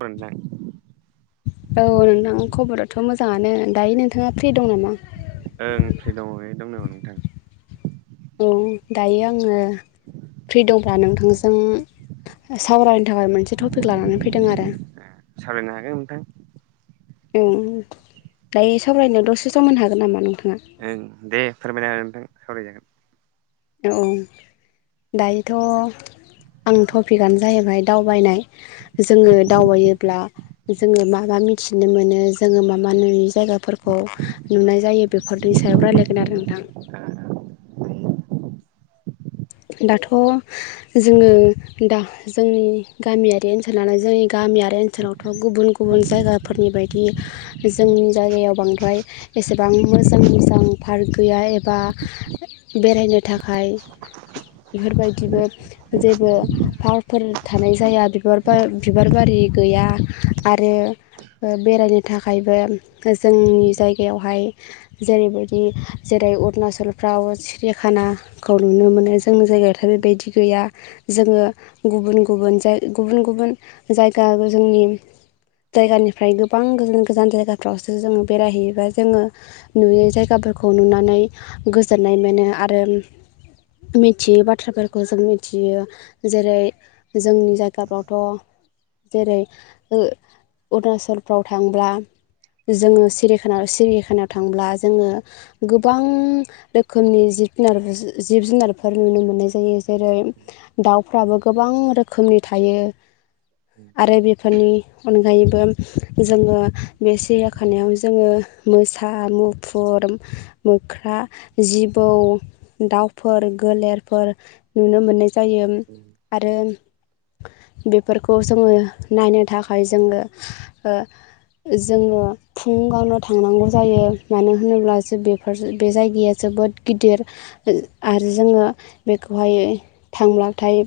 औ नोंथां औ नोंथां खबराथ' मोजाङानो दायो नोंथाङा फ्रि दं नामा ओं फ्रि दङ एकदम नङा नोंथां औ दायो आङो फ्रि दं। दा नोंथांजों सावरायनो थाखाय मोनसे टपिक लानानै फैदों आरो सावरायनो हागोन नोंथां औ दायो सावरायनायाव दसे समाव मोन हागोन नामा नोंथाङा ओं दे फोरमायना होदो नोंथां सावरायजागोन औ दायोथ' आं टपिकआनो जाहैबाय दावबायनाय जोङो दावबायोब्ला जोङो मा मा मिथिनो मोनो जोङो मा इ नुयि जायगाफोरखौ नुनाय जायो बेफोरनि सायाव रायज्लायगोन आरो नोंथां [unintelligible] दाथ' जोङो दा जोंनि गामियारि ओनसोल नालाय जोंनि गामियारि ओनसोलाव थ' गुबुन गुबुन जायगाफोरनि बायदि जोंनि जायगायाव बांद्राय एसेबां मोजां मोजां पार्क गैया एबा बेरायनो थाखाय बेफोरबायदिबो जेबो पारफोर थानाय जाया बिबार बिबार बारि गैया आरो बेरायनो थाखायबो जोंनि जायगायावहाय जेरैबायदि जेरै अरुणाचलफ्राव सिरिया खानाखौ नुनो मोनो जोंनि जायगायावथ' बेबायदि गैया जोङो गुबुन गुबुन जाय गुबुन गुबुन जायगा जोंनि जायगानिफ्राय गोबां गोजान गोजान जायगाफ्रावसो जोङो बेरायहैयोबा जोङो नुयै जायगाफोरखौ नुनानै गोजोननाय मोनो आरो मिथियोै बाथ्राफोरखौ जों मिथियो जेरै जोंनि जायगाफ्रावथ' जेरै अरुणाचलफ्राव थांब्ला जोङो सिरि सिरिखाना याव थांब्ला जोङो गोबां रोखोमनि जुनार जिब जुनारफोर नुनो मोननाय जायो जेरै दाउफ्राबो गोबां रोखोमनि थायो उम आरो बेफोरनि अनगायैबो जोङो बे सिरिया खानायाव जोङो मोसा मुफुर मोख्रा जिबौ दाउफोर गलेरफोर नुनो मोननाय जायो। आरो बेफोरखौ जोङो नायनो थाखाय जोङो ओ जोङो फुुंगावनो थांनांगौ जायो मानो होनोब्ला जो बेफोर बे जायगाया जोबोद गिदिर आरो जोङो बेखौहायो थांब्लाथाय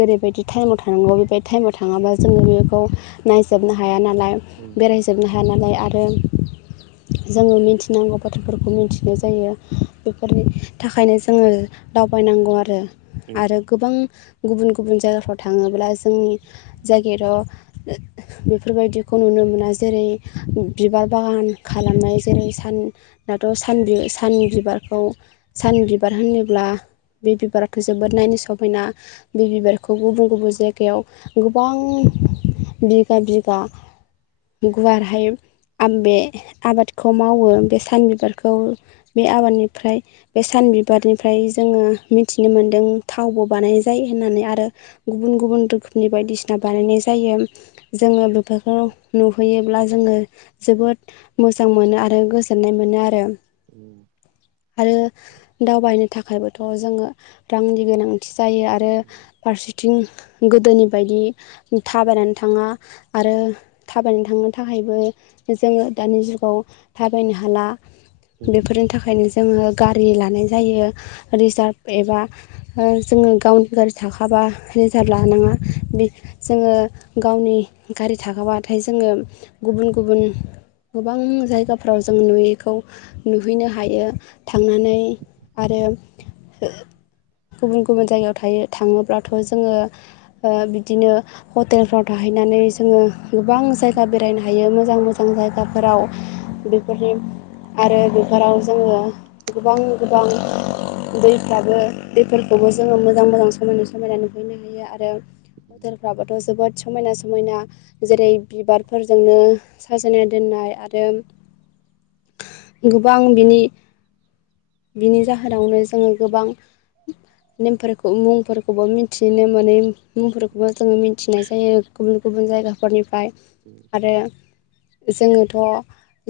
जेरैबायदि टाइमाव थांनांगौ बेबायदि टाइमाव थाङाबा जोङो बेखौ नायजोबनो हाया नालाय बेरायजोबनो हाया नालाय आरो जोङो मिथिनांगौ बाथ्राफोरखौ मिथिनाय जायो बेफोरनि थाखायनो ज जोङो दावबायनांगौ आरो आरो गोबां गुबुन गुबुन जायगाफ्राव थाङोब्ला जोंनि जायगेर ओ बेफोरबायदिखौ नुनो मोना जेरै बिबार बागान खालामनाय जेरै सान दाथ सान बि सान बिबारखौ सान बिबार होनोब्ला बे बिबाराथ' जोबोद नायनो समायना बे बिबारखौ गुबुन गुबुन जायगायाव गोबां बिगा बिगा गुवारहाय आ बे आबाद खौ मावो बे सान बिबारखौ बे आबादनिफ्राय बे सान बिब बिबारनिफ्राय जोङो मिथिनो मोनदों थावबो बानाय जायो होननानै आरो गुबुन गुबुन रोखोमनि बायदिसिना बानायनाय जायोम जोङो बेफोरखौ नुहैयोब्ला जोङो जोबोद मोजां मोनो आरो गोजोननाय मोनो आरो उम आरो दावबायनो थाखायबोथ जोङो रांनि गोनांथि जायो आरो फारसेथिं गोदोनि बायदि थाबायनानै थाङा आरो थाबायनो थांनो थाखायबो जोङो दानि जुगाव थाबायनो हाला बेफोरनि थाखायनो जोङो गारि लानाय जायो रिजार्भ एबा ओ जोङो गावनि गारि थाखाबा रिजार्भ लानाङा हो बे जोङो गावनि गारि थाखाबाथाय जोङो गुबुन गुबुन गोबां जायगाफ्राव जों नुयैखौ नुहैनो हायो थांनानै आरो ओ गुबुन गुबुन जायगायाव थायो थाङोब्लाथ जोङो हो ओ बिदिनो हो हटेलफ्राव थाहैनानै जोङो गोबां जायगा बेरायनो हायो मोजां मोजां जायगाफोराव हो बि बेफोरनि आरो बेफोराव जोङो गोबां गोबां दैफ्राबो दैफोरखौबो जोङो मोजां मोजां समायना समायना नुहैनो हायो आरो हटेल फोराबोथ जोबोद समायना समायना जेरै बिबारफोरजोंनो साजायनाय दोननाय आरो गोबां बिनि बिनि जाहोनावनो जोङो गोबां नेमफोरखौ मुंफोरखौबो मिथिनो मोनै मुंफोरखौबो जोङो मिथिनाय जायो गुबुन गुबुन जायगाफोरनिफ्राय [inaudible] आरो जोङोथ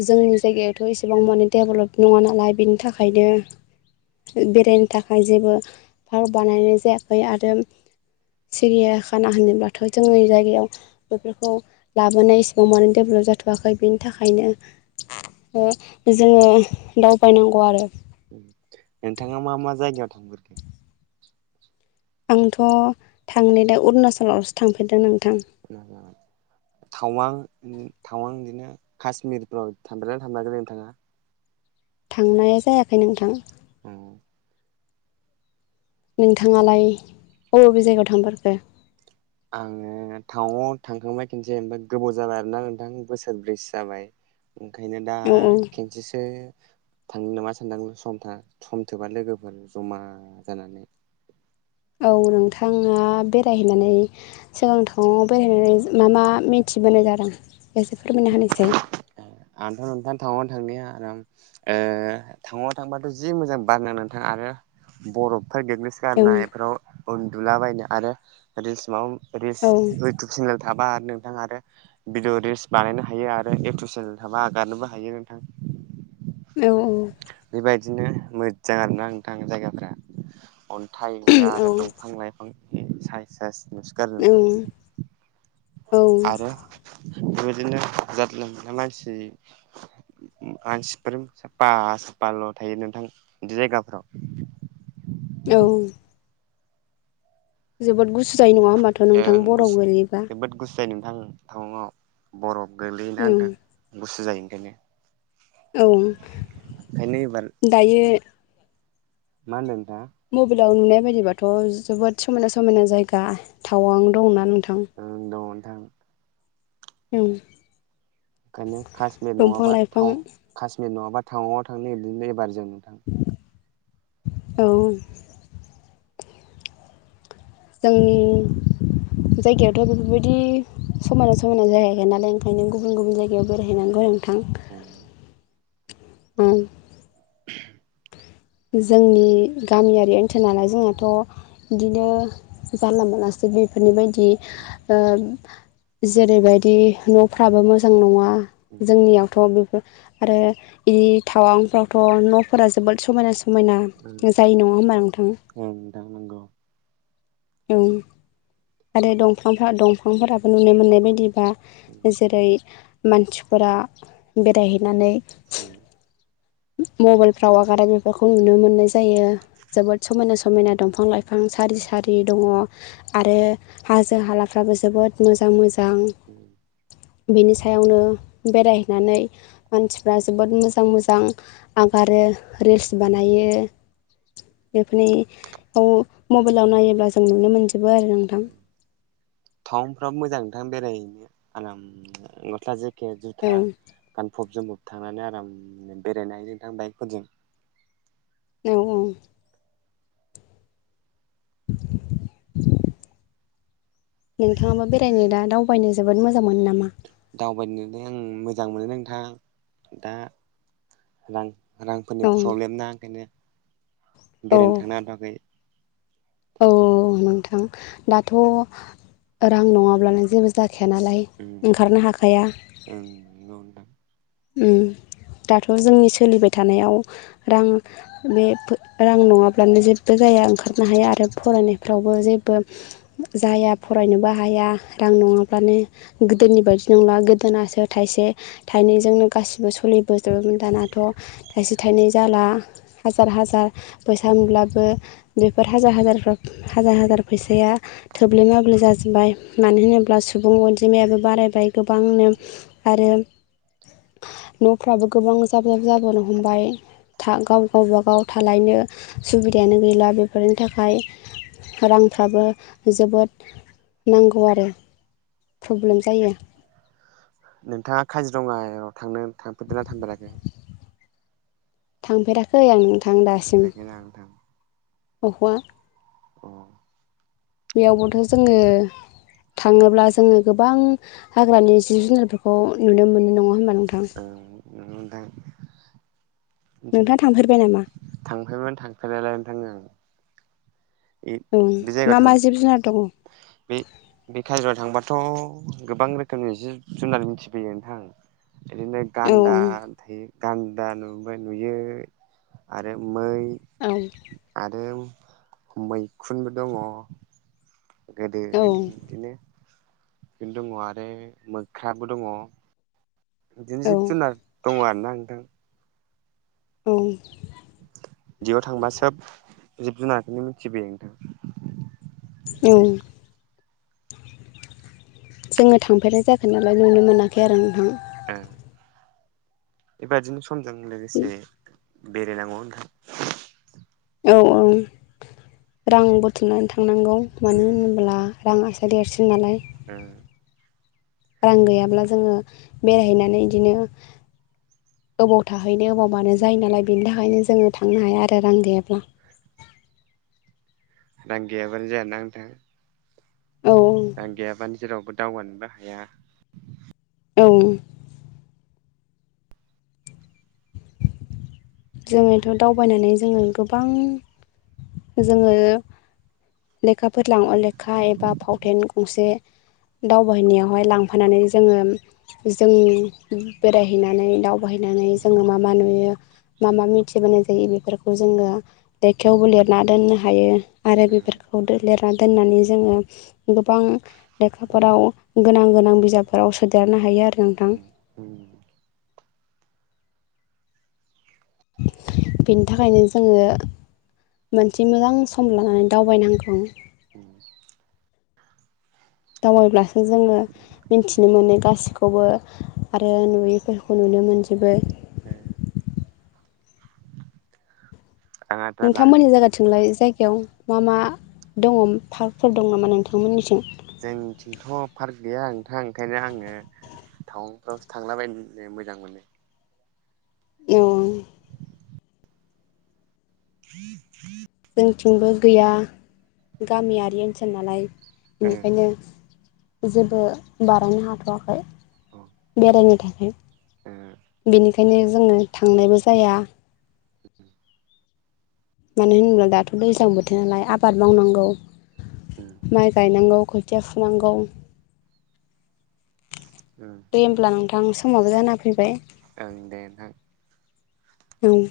जोंनि जायगायाथ' एसेबां माने डेभलप नङा नालाय बेनि थाखायनो बेरायनो थाखाय जेबो पार्क बानायनाय जायाखै आरो सिरिया खाना होनोब्लाथ जोंनि जायगायाव बेफोरखौ लाबोनाय इसेबां मानो डेभेलप जाथवाखै बेनि थाखायनो ओ जोङो दावबायनांगौ आरो उम नोंथाङा मा मा जायगायाव थांफेरखो आंथ थांनो दा उरणाचलावसो थांफेरदों नोंथां न [inaudible] थावां थावां बिदिनो कश्मिरफ्राव थांफेरगोनना थांफेराखै नोंथाङा थांनाय जायाखै नोंथां अ नोंथाङालाय अबे अबे जायगायाव थांफोरखो। आङो टावाङाव थांखांबाय खेनसे ओमफ्राय गोबाव जाबाय आरोना नोंथां बोसोरब्रैसो जाबाय ओंखायनो दा औ खेनसेसो थांनि नामा सानदांनो सम था सम थोबा लोगोफोर जमा जानानै औ नोंथाङा बेरायहैनानै जों टावाङाव‌ बेरायनानै मा मा मिथिबोनाय जादों इसे फोरमायना होनोसै ओ आंथ' नोंथां थांनो थांनाया आराम ओ टावाङाव थांबाथ' जि मोजां बार नांनानै थाङो आरो बरफफाय देरनो बे औ गनायफ्राव उन्दुला बायनो आरो रिलिस मा रिलस औ इउतुब चेनेल माबा आरो नोंथां आरो भिदिअ रिल्स बानायनो हायो आरो इउटुब चेनेल थाबा हागारनोबो हायो नोंथां औ औ बेबायदिनो मोजां आरोना नोंथां जायगाफ्रा अन्थाइजा औ आरो दंफां लाइफांनि साय स नुनो गारो नोंथां औ औ आरो बेबायदिनो जादला मादनाय मानसि मानसिफोर साफा साफाल' थायो नोंथां बिदि जायगाफ्राव औ जोबोद गुसु जायो नङा होनोमबाथ' नोंथां बराव गुसु गोलैबा जोबोद गुसु जायो नोंथां टावाव बरफ गोलैयो ना नोंथां औ गुसु जायो ओंखायनो औ ओंखायनो एबार दायो मा होनदों नोंथाङा मबाइलाव नुनाय बायदिबाथ' जोबोद समायना समायना जायगा टावां दंना नोंथां ओं दङ नोंथां ओं ओंखायनो काशमीर नङाबा लाइफां कशमीर नङाबा टाउनाव थांनो बिदिनो एबार जों नै नोंथां औ जोंनि जायगायावथ' बेफोरबायदि समायना समायना जायगा गैया नालाय ओंखायनो गुबुन गुबुन जायगायाव बेरायहैनांगौ नोंथां ओ [inaudible] जोंनि गामियारि ओनसोल नालाय जोंनाथ' बिदिनो जानला मोनालासे बेफोरनि बायदि ओ जेरैबायदि न'फ्राबो मोजां नङा जोंनियावथ' बेफोर आरो बे टावांफ्रावथ' न'फोरा जोबोद समायना स समायना जाय नङा ओमबा नोंथां उम नोंथां नांगौ ओं आरो दंफांफ्रा दंफांफोराबो नुनो मोननाय बायदिबा जेरै मानसिफोरा बेरायहैनानै [inaudible] मबाइलफ्राव आगारो बेफोरखौ नुनो मोननाय जायो जोबोद समायना समायना दंफां लाइ फां सारि सारि दङ' आरो हाजो हालाफ्राबो जोबोद मोजां मोजां उम बेनि सायावनो बेरायहैनानै मानसिफ्रा जोबोद मोजां मोजां आगारो आरो रिल्स बानायो बेफोरनियाव औ मबाइलाव नायोब्ला जों नुनो मोनजोबो आरो नोंथां थटाउफ्राबो मोजां नोंथां बेरायहैनो आराम गस्ला जे पकेट जुथा गानफब जोमफब थांनानै आरामनो बेरायनो नोंथां बाइकफोरजों औ औ नोंथाङाबा बेरायनो दा दाव फयनो जोबोद मोजां मोनो नामा? दावबायनोलाय आं मोजां मोनो नोंथां दा रां रांफोरनि औ प्रब्लेम ना ओंखायनो औ बेरायनो थांनो हाथ'आखै। औ नोंथां दाथ' रां नङाब्लानो जेबो जाखाया नालाय उम ओंखारनो हाखाया। ओं नंगौ नोंथां। उम दाथ' जोंनि सोलिबाय थानायाव रां बे फो रां नङाब्लानो जेबो जाया ओंखारनो हाया आरो नोंथां फरायनायफ्रावबो जेबो जाया फरायनोबो हाया रां नङाब्लानो गोदोनि बायदि नंला गोदोनासो थाइसे थाइनैजोंनो गासिबो सलि बोजोबोमोन दानाथ' थाइसे थाइनै जाला हाजार हाजार फैसा मोनब्लाबो बेफोर हाजार हाजार हाजार हाजार फैसाया थोब्ले माब्ले जाजोबबाय। मानो होनोब्ला सुबुं अनजिमायाबो बारायबाय गोबांनो आरो न'फ्राबो गोबां जाब जाब जाबोनो हमबाय था गाव गावबागाव थालायनो सुबिदायानो गैला बे फोरनि थाखाय रांफ्राबो जोबोद नांगौ आरो प्रब्लेम जायो नोंथाङा काजिरङा' थांनो थांफेरदों ना थांफेराखै? थांफेराखै आं नोंथां दासिम थांफेराखै ना नोंथां बखवा अ बेयावबोथ' जोङो थाङोब्ला जोङो गोबां हाग्रानि जिब जुनारफोरखौ नुनो मोनो नङा होमबा नोंथां? ओं नंगौ नोंथां। नोंथाङा थांफेरबाय नामा? थांफेरमोन थांफेरनायालाय नोंथां ओं ए ओं बे मा जायगायाव मा थां जिब जुनार दं बे बे काजिरयाव थांबाथ' गोबां रोखोमनि जिब जुनार मिथिफैयो नोंथां इदिनो औ गान्दा थायो गान्दा नुबाय नुयो आरो मै औ आरो मैखुनबो दङ ' गोदोनि इदिनोनो [unintelligible] दङ' आरो मोख्राबो दङ' बिदिनो औ जिब जुनार दङ आरोना नोंथां। औ। बेयाव थांबा सोब जिब जुनारखौनो मिथिबोयो नोंथां। उम। जोंङो थांफेरनाय जायाखै नालाय नुनो मोनाखै आरो नोंथां। ओ बेबादिनो समजों लोगोसे बेरायनांगौ नोंथां। औ औ। रां बुथुमनानै थांनांगौ मानो उम होनोब्ला रांआसो देरसिन नालाय ओ रां गैयाब्ला जोङो बेरायहैनानै इदिनो ओबाव थाहैनो ओबाव मानो उम जायो नालाय बेनि उम थाखायनो जोङो थांनो हाया आरो रां गैयाब्ला रां गैयाब्लानो जाया ना नोंथां औ रां गैयाब्लाानो जेरावबो दावगानोबो हाया। औ जोंङोथ' दावबायनानै जोंङो गोबां जोंङो लेखाफोर लां अ लेखा एबा फावथेन गंसे दावबाय हैनायावहाय लांफानानै जोंङो जों बेरायहैनानै दावबायहैनानै जोंङो मा मा नुयो? मा मा मिथिबोनाय जायो बेफोरखौ जोंङो लेखायावबो लिरना दोननो हायो। आरो उम बेफोरखौ लिरना दोननानै जोंङो गोबां लेखाफोराव गोनां गोनां बिजाबफोराव सोदेरनो हायो आरो नोंथां। ओम। बेनि थाखायनो जोंङो मोनसे मोजां सम लानानै दावबायनांगौ। उम दावबायब्लासो जोंङो मिन्थिनो मोनो गासैखौबो आरो नुयैफोरखौ नुनो मोनजोबो। ओ आं आद्रा ला नोंथांमोननि जायगाथिंलाय जायगायाव मा मा दङ पार्कफोर दङ नामा नोंथांमोननिथिं? जोंनिथिंथ' पार्क गैया नोंथां ओंखायनो आङो टावांफ्रावसो थांलाबायनो मोजां मोनो। ओम। [unintelligible] जोंथिंबो गैया गामियारि ओन्सोल नालाय ओ अ बेनिखायनो। जेबो बारायनो हाथवाखै ओ बेरायनो थाखाय। उम बेनिखायनो जोंङो थांनायबो जाया। [unintelligible] मानो होनोब्ला दाथ' दैज्लां बोथोर नालाय आबाद मावनांगौ। उम माइ गायनांगौ, खोथिया फुनांगौ। ओम। दे होमब्ला नोंथां समाबो जाना फैबाय। ओं दे नोंथां। ओं।